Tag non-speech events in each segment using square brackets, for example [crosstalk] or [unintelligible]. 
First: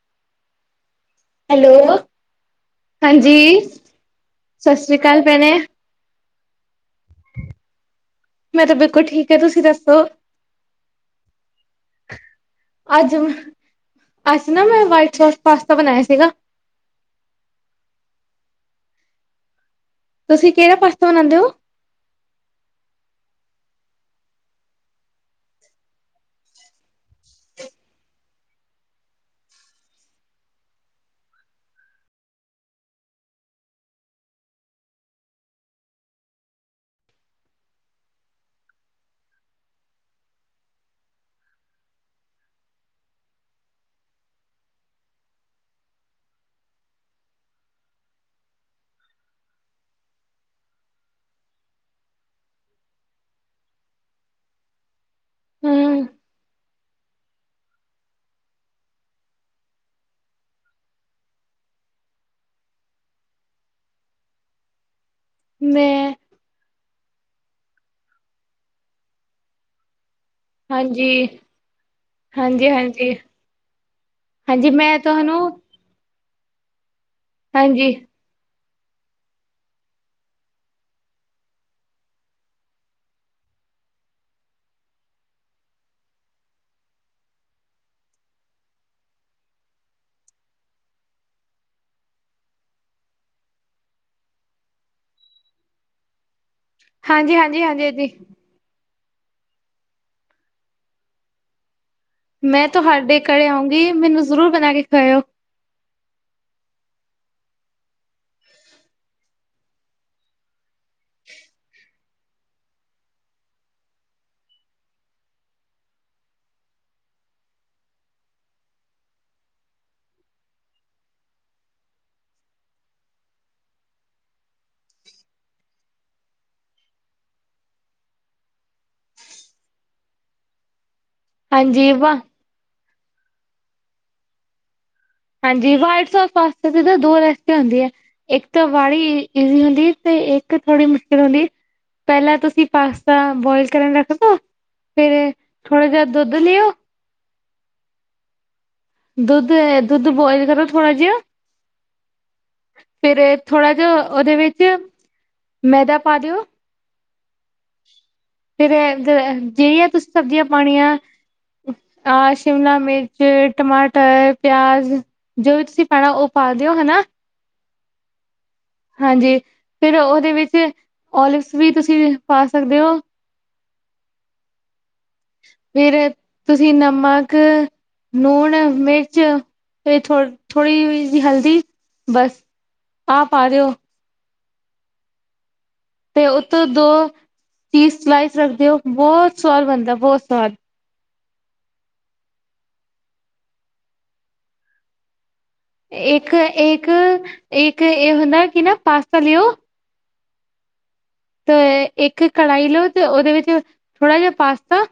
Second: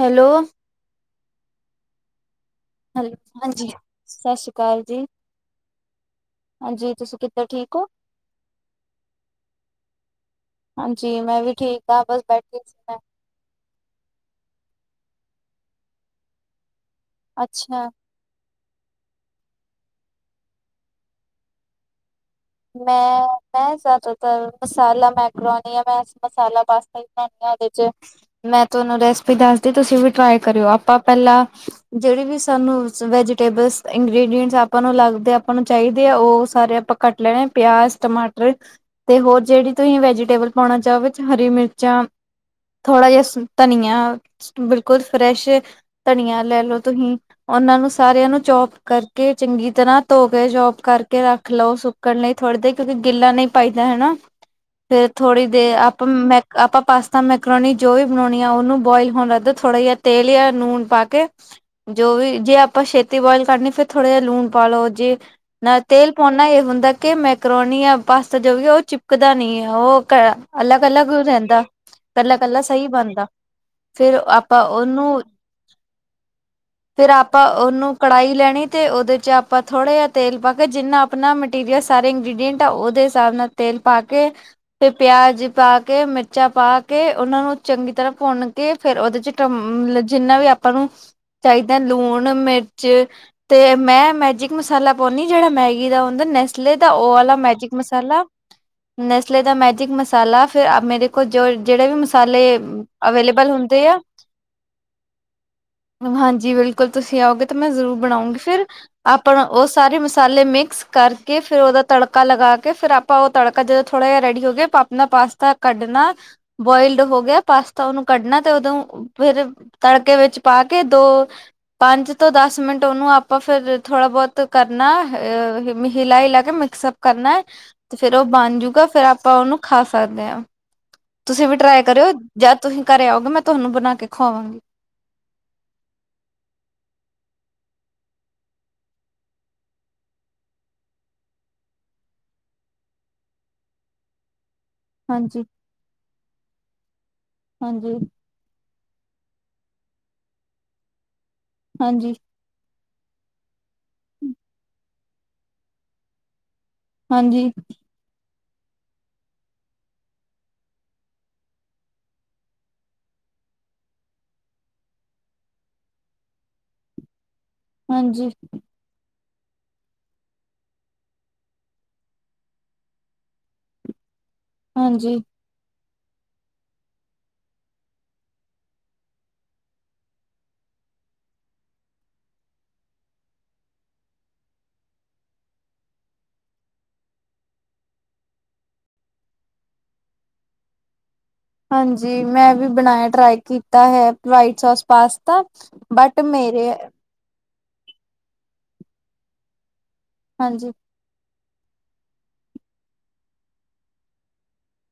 Hello. Hello ਹਾਂਜੀ ਸਤਿ ਸ਼੍ਰੀ ਅਕਾਲ ਭੈਣੇ। ਹਾਂਜੀ ਤੁਸੀਂ ਕਿੱਦਾਂ ਠੀਕ ਹੋ। ਮੈਂ ਤਾਂ ਬਿਲਕੁਲ ਠੀਕ ਆ ਤੁਸੀਂ ਦੱਸੋ। ਹਾਂਜੀ ਮੈਂ ਵੀ ਠੀਕ ਹਾਂ ਬਸ ਬੈਠੀ ਸੀ ਮੈਂ। ਅੱਜ ਅੱਜ ਨਾ ਮੈਂ ਵਾਈਟ ਸੋਸਟ ਪਾਸਤਾ ਬਣਾਇਆ ਸੀਗਾ। ਅੱਛਾ। ਤੁਸੀਂ ਕਿਹੜਾ ਪਾਸਤਾ ਬਨਾਉਂਦੇ ਹੋ? [unintelligible] ਬਣਾਦੀ ਆ ਉਹਦੇ ਚ। ਮੈਂ ਤੁਹਾਨੂੰ ਰੈਸਪੀ ਦੱਸਤੀ ਤੁਸੀਂ ਵੀ ਟਰਾਈ ਕਰਿਓ ਆਪਾਂ ਪਹਿਲਾਂ ਜਿਹੜੀ ਵੀ ਸਾਨੂੰ। ਵੈਜੀਟੇਬਲਸ ਇੰਗ੍ਰਡੀਅਂਟਸ ਆਪਾਂ ਨੂੰ ਲੱਗਦੇ ਆਪਾਂ ਨੂੰ ਚਾਹੀਦੇ ਆ ਉਹ ਸਾਰੇ ਆਪਾਂ ਕੱਟ। ਲੈ ਪਿਆਜ਼ ਟਮਾਟਰ। ਤੇ ਹੋਰ ਜਿਹੜੀ ਤੁਸੀਂ ਵੈਜੀਟੇਬਲ ਪਾਉਣਾ ਚਾਹੋ ਹਰੀ ਮਿਰਚਾਂ। ਥੋੜ੍ਹਾ ਜਿਹਾ ਧਨੀਆ ਬਿਲਕੁਲ ਫਰੈਸ਼ ਧਨੀਆ ਲੈ ਲੋ ਤੁਸੀਂ। ਉਹਨਾਂ ਨੂੰ ਸਾਰਿਆਂ ਨੂੰ ਚੋਪ ਕਰਕੇ ਚੰਗੀ ਤਰ੍ਹਾਂ ਧੋ ਕੇ ਚੋਪ ਕਰਕੇ ਰੱਖ ਲਓ ਸੁ। ਚੱਕਣ ਲਈ ਥੋੜ੍ਹੀ ਦੇਰ ਕਿਉਂਕਿ ਗਿੱਲਾ ਨਹੀਂ ਪਾਈਦਾ ਹਨਾ ਫੇਰ ਥੋੜ੍ਹੀ ਦੇਰ ਆਪਾਂ ਹਮ ਮੈਂ। ਆਪਾਂ ਪਾਸਤਾ ਮੈਕਰੋਨੀ ਜੋ ਵੀ ਬਣਾਉਣੀ ਆ ਉਹਨੂੰ ਬੋਇਲ ਹੋਣ ਲੱਗਦਾ ਥੋੜ੍ਹਾ ਜਿਹਾ ਤੇਲ ਜਾਂ ਲੂਣ ਪਾ ਕੇ। ਜੋ ਵੀ ਜੇ ਆਪਾਂ ਛੇਤੀ ਬੋਇਲ ਕਰਨੀ ਫੇਰ ਥੋੜ੍ਹਾ ਜਿਹਾ ਲੂਣ ਪਾਲਓ ਜੇ। ਨਾਲ ਮੈਂ ਤੇਲ ਪਾਉਨਾ ਨਾਲ ਇਹ ਹੁੰਦਾ। ਕਿ ਮੈਕਰੋਨੀ ਜਾ ਪਾਸਤਾ ਜੋ ਵੀ ਉਹ ਚਿਪਕਦਾ ਨੀ ਆ ਉਹ। ਅਲੱਗ-ਅਲੱਗ ਹਾਂਜੀ ਰਹਿੰਦਾ ਇਕੱਲਾ-ਇਕੱਲਾ ਹਾਂਜੀ ਸਹੀ ਹਾਂਜੀ ਬਣਦਾ। ਫੇਰ ਆਪਾਂ ਹਾਂਜੀ ਮੈਂ ਉਹਨੂੰ। ਤੁਹਾਨੂੰ ਫੇਰ ਆਪਾਂ ਉਨੂੰ ਹਾਂਜੀ ਕੜਾਈ ਲੈਣੀ। ਤੇ ਉਦੇ 'ਚ ਆਪਾਂ ਥੋੜਾ ਜਿਆ ਤੇਲ ਪਾ ਕੇ ਜਿੰਨਾ ਆਪਣਾ ਮਟੀਰੀਅਲ- ਸਾਰੇ ਇੰਗਰੀਡੀਅਂਟ ਆ ਓਦੇ ਸਾਬ ਨਾਲ ਤੇਲ ਪਾ ਕੇ। ਤੇ ਪਿਆਜ ਪਾ ਕੇ ਮਿਰਚਾਂ ਪਾ ਕੇ ਉਨਾਂ ਨੂੰ ਚੰਗੀ ਤਰ੍ਹਾਂ ਭੁੰਨ ਕੇ- ਫਿਰ ਉਦੇ 'ਚ ਟਮ ਜਿੰਨਾ ਵੀ ਆਪਾਂ ਨੂੰ ਚਾਈਦਾ ਲੂਣ, ਮਿਰਚ- ਤੇ ਮੈਂ ਮੈਜਿਕ ਮਸਾਲਾ ਪਾਉਣੀ ਜੇੜਾ ਮੈਗੀ ਦਾ ਹੰਦਾ ਨੈਸਲੇ ਤਾਂ ਓ ਹਾਂਜੀ ਅਲਾ ਹਾਂਜੀ ਮੈਜਿਕ ਹਾਂਜੀ ਜੀ ਮਸਾਲਾ ਨਸਲੇ ਦਾ ਮੈਜਿਕ ਮਸਾਲਾ ਫ਼ਿਰ ਆ ਮੇਰੇ ਕੋਲ ਜੇੜਾ ਵੀ ਮਸਾ- ਮਸਾਲੇ ਮੈਂ ਤੁਹਾਡੇ ਘਰੇ ਅਵੇਲੇਬਲ ਹੁੰਦੇ ਆਉਂਗੀ ਆ। ਮੈਨੂੰ ਜ਼ਰੂਰ ਬਣਾ ਕੇ ਖਵਾਇਓ ਹਾਂਜੀ ਬਿਲਕੁਲ ਤੁਸੀਂ ਆਓਗੇ ਤਾਂ ਮੈਂ ਜ਼ਰੂਰ ਬਣਾਉਂਗੀ ਫਿਰ। ਆਪਣਾ ਓ ਸਾਰੇ ਮਸਾਲੇ ਮਿਕਸ ਕਰਕੇ ਫੇਰ ਓਦਾ ਤੜਕ ਤੜਕਾ ਲਗਾ ਕੇ ਫੇਰ ਆਪਾਂ ਓ ਤੜਕਾ ਜਦੋਂ ਥੋੜਾ ਜਿਆ ਰੈਡੀ ਹੋ ਗਿਆ, ਆਪਾ ਆਪਣਾ ਪਾਸਤਾ ਕੱਢਣਾ- ਬੁਆਇਲਡ ਹੋ ਗਿਆ ਪਾਸਤਾ ਉਨੂੰ ਕੱਢਣਾ ਤੇ ਓਦੋਂ ਫਿਰ- ਤੜਕੇ ਵਿੱਚ ਪਾ ਕੇ ਦੋ- ਪੰਜ ਤੋਂ ਦਸ ਮਿੰਟ ਓਨੂੰ ਆਪਾਂ ਫੇਰ ਥੋੜਾ ਬੋਤ ਕਰਨਾ ਅ ਹਿਮੀ- ਹਿਲਾ ਹਿਲਾ ਕੇ ਮਿਕਸਅਪ ਕਰਨਾ। ਤੇ ਫੇਰ ਓ ਬਣ ਜੂਗਾ ਫੇਰ ਆਪਾਂ ਓਨੂੰ ਖਾ ਸਕਦੇ ਆਂ। ਤੁਸੀਂ ਵੀ ਟਰਾਏ ਹਾਂਜੀ ਕਰਿਓ ਵਾਹ ਜਦ ਤੁਸੀਂ ਘਰੇ ਆਓਗੇ ਮੈਂ ਤੁਨੂੰ ਬਣਾ ਕੇ ਖਵਾਵਾਂਗੀ। ਹਾਂਜੀ ਵਾਈਟ ਸੋਸ ਪਾਸਤੇ ਤੇ ਦੀਆਂ ਦੋ ਰੈਸਪੀਆਂ ਹੁੰਦੀਆਂ। [unintelligible] ਪਹਿਲਾਂ ਤੁਸੀਂ ਪਾਸਤਾ ਬੋਇਲ ਕਰਨ ਰੱਖ ਦੋ। ਹਾਂਜੀ। ਥੋੜ੍ਹਾ ਜਿਹਾ ਦੁੱਧ ਲਿਓ। ਹਾਂਜੀ। ਦੁੱਧ ਏ, ਦੁੱਧ ਬੋਆਇਲ ਕਰੋ ਥੋੜਾ ਜਿਹਾ। ਹਾਂਜੀ ਫਿਰ ਥੋੜਾ ਜਿਹਾ ਓਹਦੇ ਵਿੱਚ ਮੈਦਾ ਪਾ ਦਿਓ। ਹਾਂਜੀ ਫਿਰ ਏ ਜ ਜਿਰੀਆਂ ਤੁਸੀਂ ਸਬਜ਼ੀਆਂ ਪਾਣੀਆਂ। ਆ ਸ਼ਿਮਲਾ ਮਿਰਚ, ਟਮਾਟਰ, ਪਿਆਜ਼। ਜੋ ਵੀ ਤੁਸੀਂ ਪੈਣਾ ਓਹ ਪਾ ਦਿਓ ਹਨਾ। ਹਾਂਜੀ ਹਾਂਜੀ ਫਿਰ ਓਹਦੇ ਵਿੱਚ ਓਲਿਵਸ ਵੀ ਤੁਸੀਂ ਪਾ ਸਕਦੇ ਓ। ਹਾਂਜੀ ਫਿਰ ਤੁਸੀਂ ਨਮਕ- ਲੂਣ, ਮਿਰਚ ਏ ਥੋ ਥੋੜੀ ਜੀ ਹਲਦੀ ਬਸ। ਆ ਪਾ ਦਿਓ। ਤੇ ਉਤੋਂ ਦੋ ਚੀਸ ਸਲਾਈਸ ਰੱਖ ਦਿਓ ਬਹੁਤ ਸਵਾਦ ਬਣਦਾ, ਬਹੁਤ ਸਵਾਦ। ਹਾਂਜੀ ਮੈਂ ਵੀ ਬਣਾਇਆ ਟਰਾਈ ਕੀਤਾ ਹੈ ਵਾਈਟ ਸੋਸ ਪਾਸਤਾ। ਬਟ ਇੱਕ- ਮੇਰੇ ਇੱਕ- ਇੱਕ ਏ ਹੁੰਦਾ ਕਿ ਨਾ ਪਾਸਤਾ ਲਿਓ। ਹਾਂਜੀ ਤੇ ਇ ਇਕ ਕੜਾਈ ਲੋ ਤੇ ਓਦੇ ਵਿੱਚ ਥੋੜ੍ਹਾ ਜਿਆ ਪਾਸਤਾ।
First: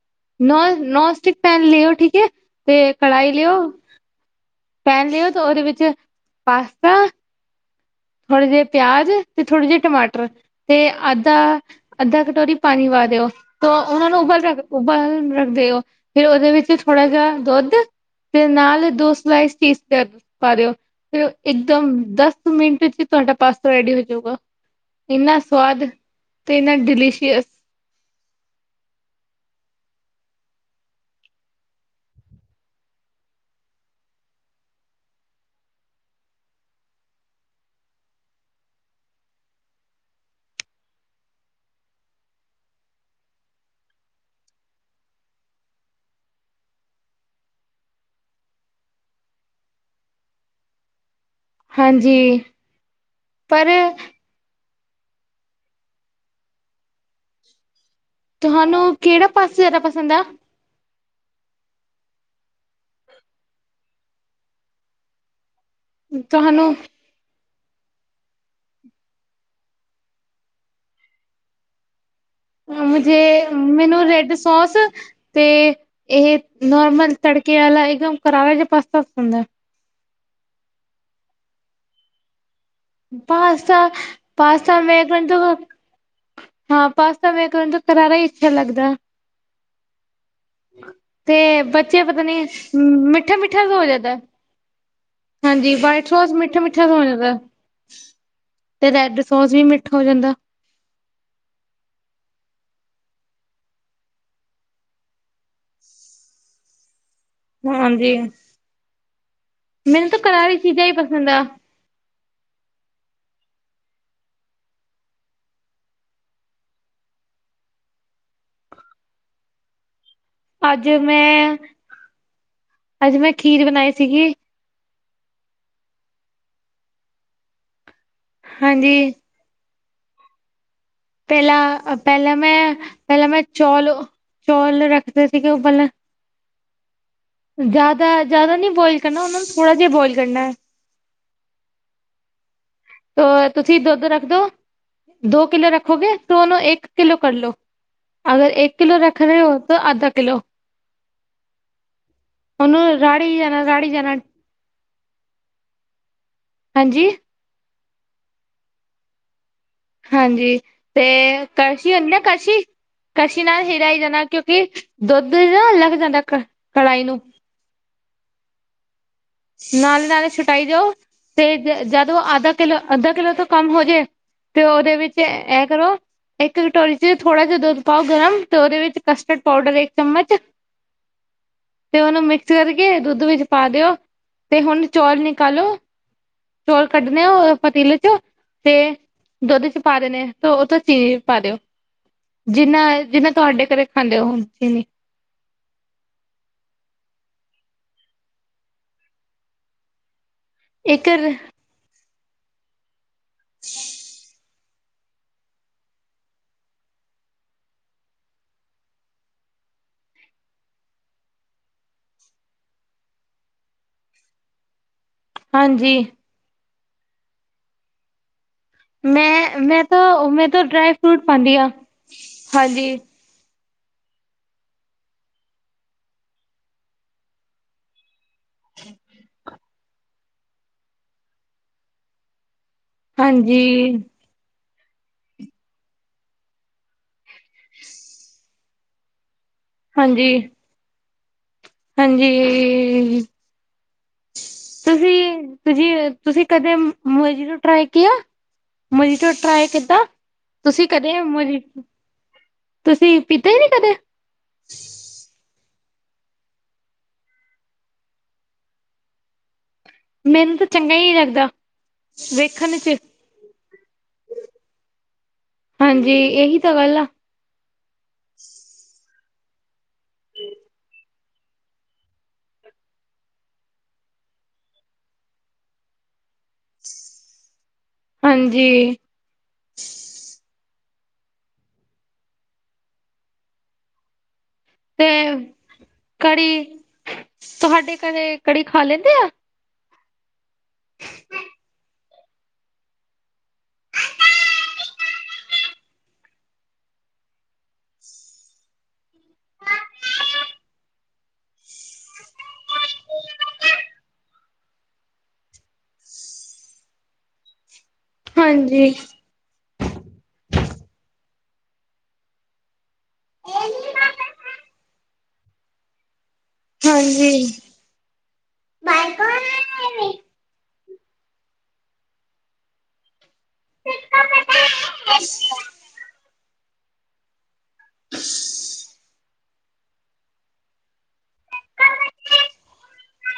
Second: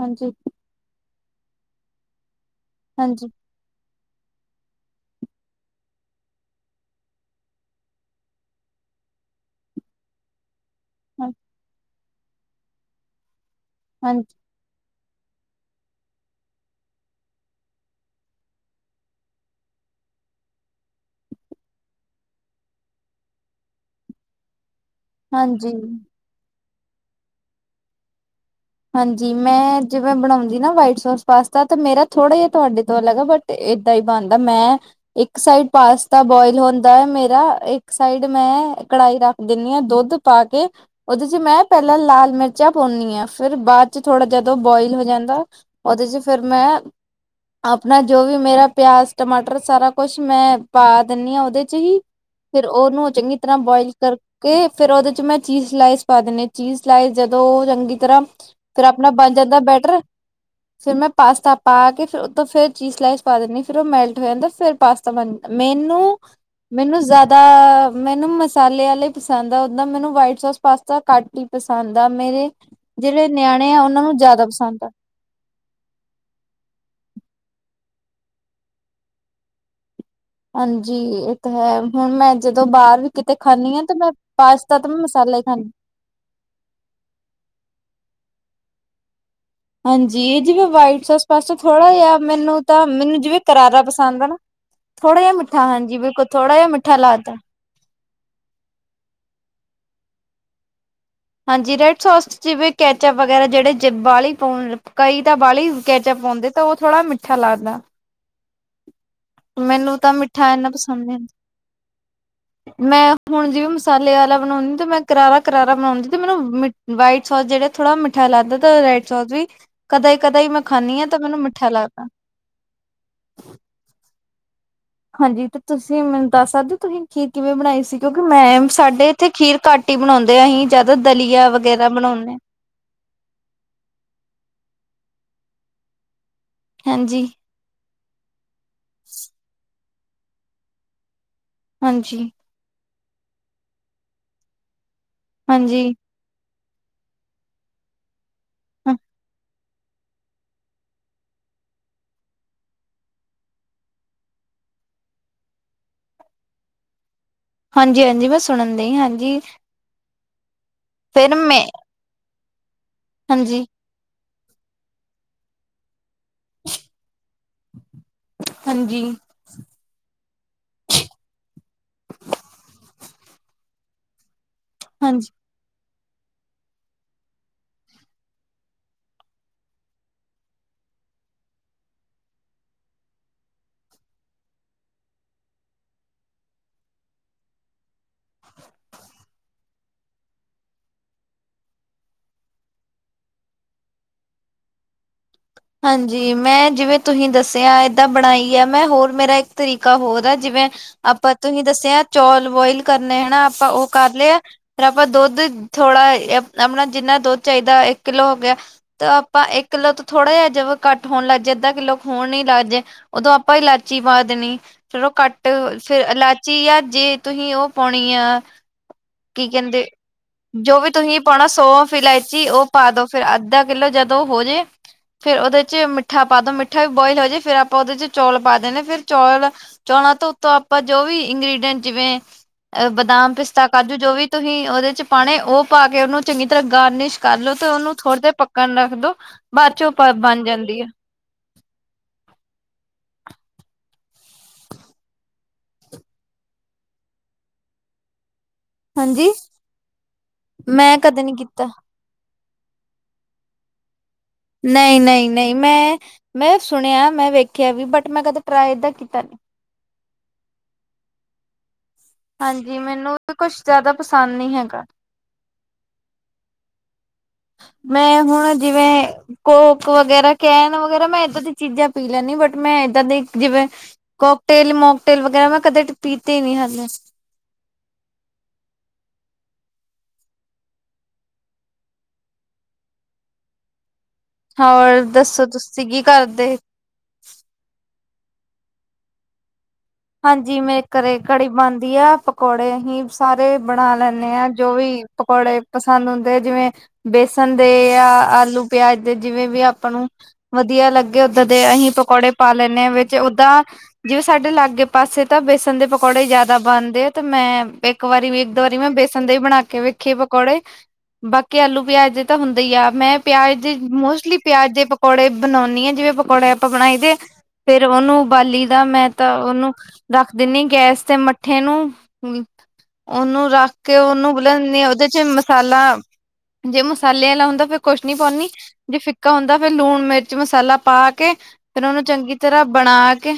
ਹਾਂਜੀ ਨੋਨਸਟਿਕ ਪੈਨ ਲਿਓ ਠੀਕ ਏ, ਤੇ ਹਾਂਜੀ, ਕੜਾਈ ਲਿਓ। ਪੈਨ ਲਿਓ ਤੇ ਓਹਦੇ ਵਿੱਚ ਪਾਸਤਾ ਥੋੜ੍ਹੇ ਜਿਹੇ ਪਿਆਜ ਤੇ ਥੋੜ੍ਹੇ ਜਿਹੇ ਟਮਾਟਰ ਤੇ ਹਾਂ ਅੱਧਾ- ਅੱਧਾ ਕਟੋਰੀ ਪਾਣੀ ਪਾ ਦਿਓ ਤੇ ਉਨਾ ਨੂੰ ਹਾਂਜੀ, ਉਬਲਣ- ਉਬਲਣ ਰੱਖ ਦਿਓ ਫਿਰ ਓਦੇ ਵਿੱਚ ਥੋੜਾ ਜਿਹਾ ਦੁੱਧ- ਤੇ ਨਾਲ ਦੋ ਸਲਾਈਸ ਚੀਸ ਕਰ ਪਾ ਦਿਓ। ਫਿਰ ਇੱਕਦਮ ਦਸ ਮਿੰਟ ਤੁਹਾਡਾ ਪਾਸਤਾ ਰੈਡੀ ਹੋ ਜਊਗਾ। ਏਨਾ ਸਵਾਦ ਹਾਂਜੀ। ਤੇ ਏਨਾ ਡਿਲੀਸ਼ੀਅਸ। ਹਾਂਜੀ ਮੈਂ ਜਿਵੇਂ ਬਣਾਉਂਦੀ ਨਾ ਵਾਈਟ ਸੋਸ ਪਾਸਤਾ ਤੇ ਮੇਰਾ ਥੋੜ੍ਹਾ ਜਿਹਾ ਤੁਹਾਡੇ ਤੋਂ ਅਲੱਗ ਆ ਬਟ ਤੇ ਏਦਾਂ ਈ ਬਣਦਾ ਮੈਂ। ਇੱਕ ਸਾਈਡ ਪਾਸਤਾ ਬੁਆਇਲ ਹੁੰਦਾ ਹੈ ਮੇਰਾ। ਇੱਕ ਸਾਈਡ ਮੈਂ ਕੜਾਈ ਰੱਖ ਦਿੰਦੀ ਹਾਂ ਦੁੱਧ- ਪਾ ਕੇ, ਉਹਦੇ ਚ ਮੈਂ ਪਹਿਲਾਂ ਲਾਲ ਮਿਰਚਾਂ ਪਾਉਂਨੀਂ ਹਾਂ। ਫਿਰ ਬਾਅਦ ਚ ਥੋੜਾ ਜਦ ਉਹ ਬੋਆਇਲ ਹੋ ਜਾਂਦਾ, ਉਹਦੇ ਚ ਫਿਰ ਮੈਂ ਆਪਣਾ ਜੋ ਵੀ ਮੇਰਾ ਪਿਆਜ਼, ਟਮਾਟਰ ਸਾਰਾ ਕੁਛ ਮੈਂ ਪਾ ਦਿੰਦੀ ਹਾਂ। ਉਹਦੇ ਜੀ, ਹਾਂਜੀ ਫਿਰ ਉਹਨੂੰ ਚੰਗੀ ਤਰਾਂ ਪਰ ਬੋਇਲ ਕਰ। ਤੇ ਫੇਰ ਉਹਦੇ ਚ ਮੈਂ ਚੀਜ਼ ਸਲਾਈਸ ਪਾ ਦਿੰਦੀ, ਚੀਜ਼ ਸਲਾਈਸ ਜਦੋਂ ਉਹ ਚੰਗੀ ਤਰਾਂ ਫਿਰ ਤੁਹਾਨੂੰ ਆਪਨਾ ਕਿਹੜਾ ਬਣ ਪਾਸਤਾ ਜਾਂਦਾ ਜ਼ਿਆਦਾ ਬੈਟਰ। ਪਸੰਦ ਆ ਫੇਰ ਮੈਂ ਪਾਸਤਾ ਪਾ ਕੇ, ਫਿਰ ਉਹਤੋ ਫਿਰ ਚੀਜ਼ ਸਲਾਈਸ ਪਾ ਦਿੰਦੀ ਹਾਂ। ਫਿਰ ਉਹ ਮੈਲਟ ਹੋ ਜਾਂਦਾ। ਫਿਰ ਪਾਸਤਾ ਬਨ ਜ ਤੁਹਾਨੂੰ ਮੈਨੂੰ-ਮੈਨੂੰ ਜ਼ਿਆ ਦਾ ਮੈਨੂੰ ਮਸਾਲੇ ਵਾਲੇ ਪਸੰਦ ਆ, ਓਹਦਾਂ ਮੈਨੂੰ ਵਾਈਟ ਸੋਸ ਪਾਸਤਾ ਘੱਟ ਹੀ ਪਸੰਦ ਆ। ਮੇਰੇ ਮੰਮੀ ਜੀ, ਜਿਹੜੇ ਨਿਆਣੇ ਆ ਮੈਨੂੰ ਉਹਨਾਂ ਨੂੰ ਰੈਡ ਜ਼ਿਆਦਾ ਸੋਸ ਪਸੰਦ ਆ ਤੇ, ਇਹ ਨੋਰਮਲ ਤੜਕੇ ਵਾਲਾ, ਇਕਦਮ ਕਰਾਰਾ ਜਿਹਾ ਪਾਸਤਾ ਪਸੰਦ ਹੈ। ਹਾਂਜੀ ਇਹ ਤਾ ਹੈ, ਹੁਣ ਮੈਂ ਜਦੋ ਬਾਹਰ [unintelligible] ਕਿਤੇ ਖਾਂਦੀ ਆ ਪਾਸਤਾ ਤੇ ਮੈਂ ਪਾਸਤਾ ਤੇ ਮੈਂ ਕਣ ਤੋਂ ਮਸਾਲਾ ਹੀ ਖਾਂਦੀ। ਹਾਂ ਪਾਸਤਾ ਮੈਂ ਕਹਿੰਦੀ ਹਾਂ, ਕਰਾਰਾ ਹੀ ਅੱਛਾ ਲੱਗਦਾ ਏ। ਹਾਂਜੀ ਜਿਵੇਂ ਵਾਈਟ ਸੋਸ ਪਾਸਤਾ ਥੋੜਾ ਬੱਚੇ ਜਿਹਾ ਪਤਾ ਨੀ ਮੈਨੂੰ ਤਾ, ਮੈਨੂੰ ਮਿੱਠਾ ਜਿਵੇ ਮਿੱਠਾ ਕਰਾਰਾ ਹੋ ਜਾਂਦਾ। ਪਸੰਦ ਆ ਨਾ। ਥੋੜਾ ਜਿਹਾ ਮਿੱਠਾ, ਹਾਂਜੀ ਵਾਈਟ ਬਿਲਕੁਲ ਸੌਸ ਥੋੜਾ ਜਿਹਾ ਮਿੱਠਾ ਹੋ ਲਾ ਤਾ ਜਾਂਦਾ ਤੇ ਰੈਡ ਸੋਸ ਵੀ ਮਿੱਠਾ ਹੋ ਜਾਂਦਾ। ਹਾਂਜੀ ਰੈਡ ਸੋਸ ਜਿਵੇਂ ਕੈਚ ਵਗੈਰਾ ਜੇੜੇ ਬਾਅਲੀ ਪੋਣ ਕਈ ਤਾਂ ਬਾਹਲੀ ਕੈਚਪ ਪਾਉਂਦੇ। ਤੇ ਓ ਥੋੜਾ ਮਿਠ- ਹਾਂਜੀ, ਮੈਨੂੰ ਤਾਂ ਤਾ ਮਿੱਠਾ ਕਰਾਰੀ ਇੰਨਾ ਚੀਜਾਂ ਹੀ ਨਹੀਂ ਪਸੰਦ ਆ। ਮੈਂ ਹੁਣ ਜਿਵੇਂ ਮਸਾਲੇ ਵਾਲਾ ਬਣਾਉਂਦੀ ਤੇ ਮੈਂ ਕਰਾਰਾ-ਕਰਾਰਾ ਬਣਾਉਂਦੀ, ਤੇ ਮੈਨੂੰ ਮਿ ਵਾਈਟ ਸੋਸ ਜਿਹੜਾ ਥੋੜਾ ਮਿੱਠਾ ਲਗਦਾ, ਤੇ ਰੈੱਡ ਸੋਸ ਵੀ। ਕਦੇ ਕਦੇ ਹੀ ਮੈਂ ਅੱਜ ਖਾਂਨੀਂ ਹਾਂ, ਤੇ ਮੈਨੂੰ ਮੈਂ ਮਿੱਠਾ ਲੱਗਦਾ। ਅੱਜ ਮੈਂ ਖੀਰ ਬਣਾਈ ਸੀਗੀ। ਹਾਂਜੀ ਤੇ ਤੁਸੀਂ ਮੈਨੂੰ ਦੱਸ ਸਕਦੇ ਹੋ, ਤੁਸੀਂ ਖੀਰ ਕਿਵੇਂ ਬਣਾਈ ਸੀ? ਕਿਉਂਕਿ ਮੈਮ ਸਾਡੇ ਹਾਂਜੀ ਇੱਥੇ ਖੀਰ ਘੱਟ ਹੀ ਬਣਾਉਂਦੇ ਹੈਂ, ਅਸੀਂ ਜਿਆਦਾ ਦਲੀਆ ਵਗੈਰਾ ਪਹਿਲਾਂ ਬਣਾਉਂਨੇ ਪਹਿਲਾਂ ਆਂ। ਮੈਂ ਪਹਿਲਾਂ ਮੈਂ ਚੌਲ-ਚੌਲ ਰੱਖ ਤੇ ਸੀਗੇ ਉਬੱਲਨੇ। ਹਾਂਜੀ। ਜਿਆਦਾ ਜਿਆਦਾ ਨੀ ਬੁਆਇਲ ਕਰਨਾ ਉਹਨਾਂ ਨੂੰ, ਥੋੜਾ ਜਿਹਾ ਬੋਆਇਲ ਕਰਨਾ ਏ। ਹਾਂਜੀ। ਆ ਤੁਸੀ ਦੁੱਧ ਰੱਖ ਦੋ। ਦੋ ਕਿੱਲੋ ਹਾਂਜੀ ਰੱਖੋਗੇ, ਤੇ ਉਹਨੂੰ ਇੱਕ ਕਿੱਲੋ ਕਰ ਲੋ। ਅਗਰ ਇੱਕ ਕਿਲੋ ਰੱਖ ਰਹੇ ਹੋ, ਤੇ ਅੱਧਾ ਕਿਲੋ। ਉਹਨੂੰ ਰਾੜੀ ਜਾਣਾ, ਰਾੜੀ ਜਾਣਾ। ਹਾਂਜੀ। ਹਾਂਜੀ-ਹਾਂਜੀ, ਮੈਂ ਸੁਣਨ ਦਈਂ ਹਾਂਜੀ। ਹਾਂਜੀ! ਤੇ ਫਿਰ ਮੈਂ ਕੜਛੀ ਹੁੰਦੀ ਨਾ, ਕੜਛੀ ਨਾਲ ਹਾਂਜੀ ਹਿਲਾਈ ਜਾਣਾ। ਕਿਉਂਕਿ ਦੁੱਧ ਵੀ ਨਾ ਲੱਗ ਜਾਂਦਾ ਕ, ਕੜਾਹੀ ਨੂੰ। ਹਾਂਜੀ। ਨਾਲ ਹੀ ਨਾਲੇ ਛੁਟਾਈ ਜਾਓ, ਤੇ ਜਦ ਉਹ ਆਧਾ ਕਿੱਲੋ, ਅੱਧਾ ਕਿੱਲੋ ਤੋ ਕੰਮ ਹੋ ਜੇ। ਤੇ ਉਹਦੇ ਹਾਂਜੀ ਵਿੱਚ ਇਂਹ ਕਰੋ। ਇੱਕ ਕਟੋਰੀ ਚ ਹੀ ਥੋੜਾ ਜਿਹਾ ਦੁੱਧ ਪਾਓ ਗਰਮ, ਤੇ ਉਹਦੇ ਵਿੱਚ ਕਸਟਰਡ ਪਾਊਡਰ ਇੱਕ ਚਮਚ। ਤੇ ਉਹਨੂੰ ਮਿਕਸ ਕਰਕੇ ਦੁੱਧ ਵਿੱਚ ਪਾ ਦਿਓ। ਤੇ ਹੁਣ ਚੌਲ ਨਿਕਾਲੋ, ਚੌਲ ਕੱਢਣੇ ਆ ਓਹ ਪਤੀਲੇ ਚੋਂ ਤੇ ਦੁੱਧ ਚ ਪਾ ਦੇ ਨੇ ਆ, ਤੇ ਉਹ ਤੇ ਚੀਨੀ ਵੀ ਪਾ ਦਿਓ। ਜਿੰਹਨਾਂ ਇਹ ਜਿੰਹਨਾਂ ਤੁਹਾਡੇ ਘਰੇ ਖਾਂਦੇ ਹੋ ਓਹ ਚੀਨੀਂ। ਹਾਂਜੀ, ਮੈਂ ਜਿਵੇਂ ਤੁਸੀਂ ਦੱਸਿਆ ਐ, ਇਹਦਾਂ ਬਣਾਈ ਆ ਮੈਂ। ਹੋਰ ਮੇਰਾ ਇੱਕ ਤਰੀਕਾ ਹੋਰ ਆ। ਜਿਵੇਂ ਇੱਕ ਆਪਾਂ ਤੁਸੀਂ ਦੱਸਿਆ ਚੌਲ ਬੋਇਲ ਕਰਨੇ ਹਨਾ ਆਪਾਂ ਉਹ ਕਰ ਲਏ ਆ। ਫਿਰ ਆਪਾਂ ਦੁੱਧ ਥੋੜਾ ਆਪਣਾ ਜਿੰਨਾ ਦੁੱਧ ਚਾਹੀਦਾ ਇੱਕ ਕਿੱਲੋ ਹੋ ਗਿਆ। ਤਾਂ ਆਪਾਂ ਇੱਕ ਕਿਲੋ ਦੁੱਧ। ਥੋੜ੍ਹਾ ਜਿਹਾ ਜ ਘੱਟ ਹੋਣ ਲੱਗ ਜਾਏ ਅੱਧਾ ਕਿੱਲੋ ਖਹੋਣ ਨੀ ਲੱਗ ਜਾਏ ਉਦੋਂ ਆਪਾਂ ਇਲਾਚੀ ਪਾ ਦੇਣੀ। ਚਲੋ ਕੱਟ ਹਾਂਜੀ ਫਿਰ ਇਲਾਇਚੀ ਜਾਂ ਜੇ ਤੁਸੀਂ ਉਹ ਪਾਉਣੀ ਆ। ਕੀ ਮੈਂ-ਮੈਂ ਕਹਿੰਦੇ ਤਾਂ ਮੈਂ ਤਾਂ ਜੋ ਵੀ ਡਰਾਈ ਤੁਸੀਂ ਫਰੂਟ ਪਾਉਣਾ ਪਾਉਂਦੀ ਆ ਸੋਵਫ, ਇਲਾਇਚੀ ਉਹ ਪਾ ਦਿਓ। ਫਿਰ ਅੱਧਾ ਕਿੱਲੋ ਜਦੋਂ ਹੋ ਜਾਏ। ਫਿਰ ਉਹਦੇ ਚ ਮਿੱਠਾ ਪਾ ਦੋ ਮਿੱਠਾ ਵੀ ਬੋਇਲ ਹੋ ਜਾਏ ਫਿਰ ਆਪਾਂ ਉਹਦੇ ਚ ਚੌਲ ਪਾ ਦਿੰਦੇ ਫਿਰ ਚੌਲ। ਚਾਹੁੰਣਾ ਤਾਂ ਉੱਤੋਂ ਆਪਾਂ ਜੋ ਵੀ ਇੰਗਰੀਡੀਐਟ ਜਿਵੇਂ ਅ ਬਦਾਮ ਪਿਸਤਾ ਹਾਂਜੀ-ਹਾਂਜੀ ਕਾਜੂ ਜੋ ਵੀ। ਤੁਸੀਂ ਉਹਦੇ ਚ ਪਾਣੇ ਉਹ ਪਾ ਕੇ ਉਹਨੂੰ ਚੰਗੀ ਤਰ੍ਹਾਂ ਗਾਰਨਿਸ਼ ਕਰ ਲੋ ਤੇ ਉਹਨੂੰ ਥੋੜੇ ਦੇਰ ਪਕ। ਪੱਕਣ ਰੱਖ ਦਿਓ ਬਾਅਦ ਚੋਂ ਉਹ ਹਾਂਜੀ, ਬਣ ਜਾਂਦੀ ਹੈ। ਹਾਂਜੀ ਤੁਸੀਂ ਤੁਸੀ ਤੁਸੀਂ ਕਦੇ ਮੋਜੀਤੋਂ ਟਰਾਈ ਕਿਆ। ਹਾਂਜੀ ਮਜੀਤੋਂ ਟਰਾਏ ਕੀਤਾ ਤੁਸੀਂ ਮੈਂ ਕਦੇ ਨੀ ਕੀਤਾ ਮੋਜਿਤੋ। ਤੁਸੀਂ ਪੀਤਾ ਹੀ ਨੀ ਕਦੇ? ਨਹੀਂ, ਨਹੀਂ, ਨਹੀਂ ਮੈਂ ਮੈਂ ਸੁਣਿਆ ਮੈਂ ਵੇਖਿਆ ਵੀ ਬਟ ਮੈਂ ਕਦੇ ਟਰਾਈ ਕੀਤਾ ਨੀ। ਮੈਨੂੰ ਤਾਂ ਚੰਗਾ ਹੀ ਨਹੀਂ ਲੱਗਦਾ। ਵੇਖਣ ਹਾਂਜੀ, ਚ ਮੈਨੂੰ ਤਾਂ ਕੁਛ ਜ਼ਿਆਦਾ ਪਸੰਦ ਨਹੀਂ ਹੈਗਾ। ਹਾਂਜੀ, ਇਹੀ ਤਾਂ ਗੱਲ ਆ। ਮੈਂ ਹੁਣ ਜਿਵੇਂ। ਕੋਕ ਵਗੈਰਾ, ਕੈਨ ਵਗੈਰਾ, ਮੈਂ ਇਹਦਾਂ ਦੀ ਚੀਜਾਂ ਪੀ ਲੈਂਨੀਂ ਹਾਂ। ਬਟ ਮੈਂ ਇਹਦਾਂ ਦੇ ਜਿਵੇਂ ਕੋਕਟੇਲ, ਮੋਕਟੇਲ ਵਗੈਰਾ ਮੈਂ ਕਦੇ ਤੇ ਪੀਤੀ ਹੀ ਨਹੀਂ ਹਲੇ। ਹਾਂਜੀ। ਹੋਰ ਤੇ ਦੱਸੋ, ਤੁਸੀ ਕੀ ਕਰਦੇ? ਕੜੀ ਤੁਹਾਡੇ ਘਰੇ ਕੜੀ ਖਾ ਲੈਂਦੇ ਐਂ। ਹਾਂਜੀ ਮੇਰੇ ਘਰੇ ਕੜੀ ਬਣਦੀ ਆ। ਪਕੌੜੇ ਅਸੀਂ ਸਾਰੇ ਬਣਾ ਲੈਂਨੇਂਆਂ, ਜੋ ਵੀ ਪਕੌੜੇ ਪਸੰਦ ਹੁੰਦੇ, ਜਿਵੇਂ ਬੇਸਣ ਦੇ ਜਾਂ ਆਲੂ ਪਿਆਜ ਦੇ ਜਿਵੇਂ ਵੀ ਆਪਾਂ ਨੂੰ ਵਧੀਆ ਲੱਗੇ ਉਦਾਂ ਦੇ ਅਸੀਂ ਪਕੌੜੇ ਪਾ ਲੈਂਣੇ ਹਾਂ ਵਿੱਚ ਓਦਾਂ ਜਿਵੇਂ ਸਾਡੇ ਲਾਗੇ ਪਾਸੇ ਤਾਂ ਬੇਸਨ ਦੇ ਪਕੌੜੇ ਹੀ ਜਿਆਦਾ ਬਣਦੇ ਆ ਤੇ ਮੈਂ ਇੱਕ ਵਾਰੀ ਵੀ ਇੱਕ ਦੋ ਵਾਰੀ ਹਾਂਜੀ, ਮੈਂ ਬੇਸਨ ਦੇ ਹੀ ਬਣਾ ਕੇ ਵੇਖੀ ਪਕੌੜੇ। ਬਾਕੀ ਆਲੂ ਪਿਆਜ ਦੇ ਤਾਂ ਹੁੰਦੇ ਹੀ ਆ ਮੈਂ ਪਿਆਜ ਦੇ ਮੋਸਟਲੀ ਪਿਆਜ ਦੇ ਪਕੌੜੇ ਬਣਾਉਦੀ ਹਾਂ ਜਿਵੇਂ ਪਕੌੜੇ ਆਪਾਂ ਬਣਾਈ ਦੇ ਹਾਂਜੀ, ਫੇਰ ਉਹਨੂੰ ਉਬਾਲੀ ਦਾ ਮੈਂ ਤਾਂ ਉਹਨੂੰ ਰੱਖ ਦਿੰਨੀ ਗੈਸ ਤੇ ਮੱਠੇ ਨੂੰ ਹੂੰ ਉਹਨੂੰ ਰੱਖ ਕੇ ਉਹਨੂੰ ਬਲਦੇ ਉਹਦੇ ਚ ਮਸਾਲਾ ਜੇ ਮਸਾਲੇ ਵਾਲਾ ਹੁੰਦਾ ਫਿਰ ਕੁਛ ਨਹੀਂ ਪਾਉਣੀ ਜੇ ਫਿੱਕਾ ਹੁੰਦਾ ਫੇਰ ਲੂਣ ਮਿਰਚ ਮਸਾਲਾ ਪਾ ਕੇ ਫੇਰ ਉਹਨੂੰ ਚੰਗੀ ਤਰ੍ਹਾਂ ਬਣਾ ਕੇ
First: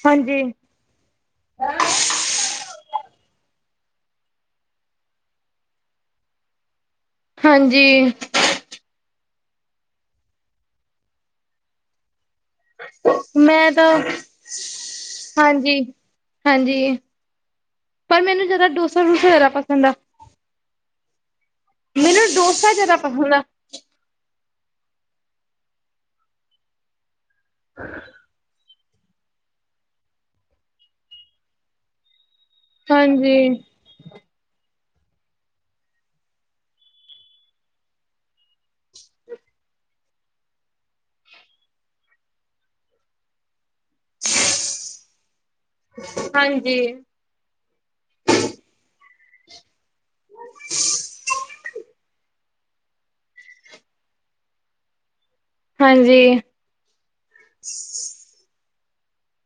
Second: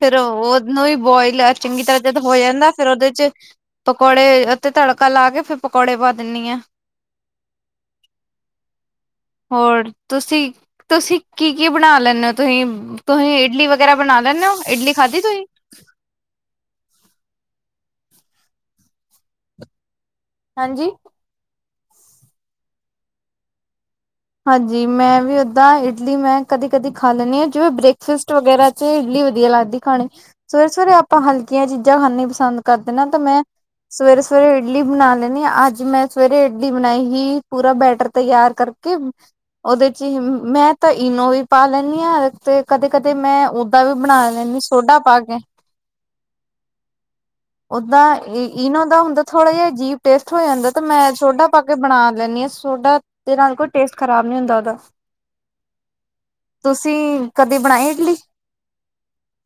ਫੇਰ ਹਾਂਜੀ, ਉਹਨੂੰ ਵੀ ਬੋਇਲ ਚੰਗੀ ਤਰ੍ਹਾਂ ਜਦੋਂ ਹੋ ਜਾਂਦਾ ਫੇਰ ਉਹਦੇ ਚ ਪਕੌੜੇ ਤੇ ਤੜਕਾ ਲਾ ਕੇ ਫਿਰ ਪਕੌੜੇ ਪਾ ਦਿੰਣੀ ਆ। ਹਾਂਜੀ। ਹੋਰ ਤੁਸੀਂ ਤੁਸੀਂ ਕੀ ਕੀ ਬਣਾ ਲੈਂਦੇ ਹੋ ਤੁਸੀਂ ਤੁਸੀਂ ਇਡਲੀ ਮੈਂ ਤਾਂ ਵਗੈਰਾ ਬਣਾ ਲੈਣੇ ਹੋ। ਇਡਲੀ ਖਾਧੀ ਤੁਸੀਂ ਹਾਂਜੀ ਹਾਂਜੀ ਪਰ ਮੈਨੂੰ ਜ਼ਿਆਦਾ ਡੋਸਾ ਡੂਸਾ ਜ਼ਿਆਦਾ ਪਸੰਦ ਆ। ਹਾਂਜੀ। ਮੈਨੂੰ ਡੋਸਾ ਜ਼ਿਆਦਾ ਪਸੰਦ ਆ। ਹਾਂਜੀ ਮੈਂ ਵੀ ਓਦਾਂ ਇਡਲੀ ਮੈਂ ਕਦੀ ਕਦੀ ਖਾ ਲੈਂਣੀ ਹਾਂ ਜਿਵੇਂ ਬ੍ਰੇਕਫਾਸਟ ਵਗੈਰਾ ਤੇ ਇਡਲੀ ਵਧੀਆ ਲੱਗਦੀ ਖਾਣੀ ਸਵੇਰੇ ਸਵੇਰੇ ਆਪਾਂ ਹਲਕੀਆਂ ਚੀਜ਼ਾਂ ਖਾਣੀ ਪਸੰਦ ਕਰਦੇ ਨਾ ਤੇ ਹਾਂਜੀ। ਮੈਂ ਸਵੇਰੇ ਸਵੇਰੇ ਇਡਲੀ ਬਣਾ ਲੈਣੀ ਅੱਜ ਮੈਂ ਸਵੇਰੇ ਇਡਲੀ ਬਣਾਈ ਹੀ ਪੂਰਾ ਬੈਟਰ ਤਿਆਰ ਕਰਕੇ ਕਿ ਉਹਦੇ ਚ ਹੀ ਮੈਂ ਤਾਂ ਇਨੋ ਵੀ ਪਾ ਲੈਂਣੀ ਹਾਂ ਤੇ ਕਦੇ ਕਦੇ ਮੈਂ ਉਦਾ ਵੀ ਬਣਾ ਲੈਂਦੀ ਆ ਸੋਡਾ ਪਾ ਕੇ ਹਾਂਜੀ। ਓਦਾਂ ਇਨੋ ਦਾ ਹੁੰਦਾ ਥੋੜਾ ਜਿਹਾ ਜੀਪ ਟੇਸਟ ਹੋ ਜਾਂਦਾ ਤੇ ਮੈਂ ਸੋਡਾ ਪਾ ਕੇ ਬਣਾ ਲੈਂਣੀ ਹਾਂ ਸੋਡਾ ਦੇ ਨਾਲ ਕੋਈ ਟੇਸਟ ਖ਼ਰਾਬ ਨਹੀਂ ਹੁੰਦਾ ਉਹਦਾ। ਹਾਂਜੀ। ਤੁਸੀਂ ਕਦੇ ਬਣਾਈ ਇਡਲੀ।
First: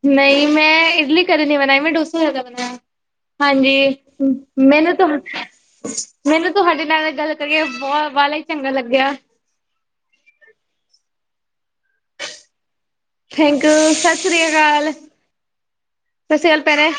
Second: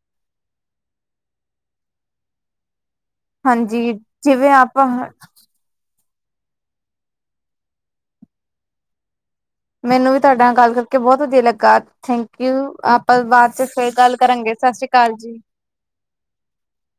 ਨਈ ਮੈਂ ਇਡਲੀ ਕਦੇ ਨੀ ਬਣਾਈ ਮੈਂ ਡੋਸਾ ਜਿਆਦਾ ਬਣਾਇਆ। ਹਾਂਜੀ ਜਿਵੇਂ ਆਪਾਂ ਮੈਨੂੰ ਤੁਹਾਡੇ ਨਾਲ ਗੱਲ ਕਰੀਏ ਬਹੁ ਵਾਲਾ ਈ ਚੰਗਾ ਲੱਗਿਆ। ਮੈਨੂੰ ਵੀ ਤੁਹਾਡੇ ਨਾਲ ਗੱਲ ਕਰਕੇ ਬਹੁਤ ਵਧੀਆ ਲੱਗਾ ਥੈਂਕ ਯੂ ਆਪ ਆਪਾਂ ਬਾਅਦ ਥੈਂਕ 'ਚ ਫੇਰ ਯੂ, ਸਤਿ ਗੱਲ ਸ੍ਰੀ ਕਰਾਂਗੇ ਸਤਿ ਸ਼੍ਰੀ ਅਕਾਲ ਜੀ। ਸਤਿ ਸ਼੍ਰੀ ਅਕਾਲ ਭੈਣੇ।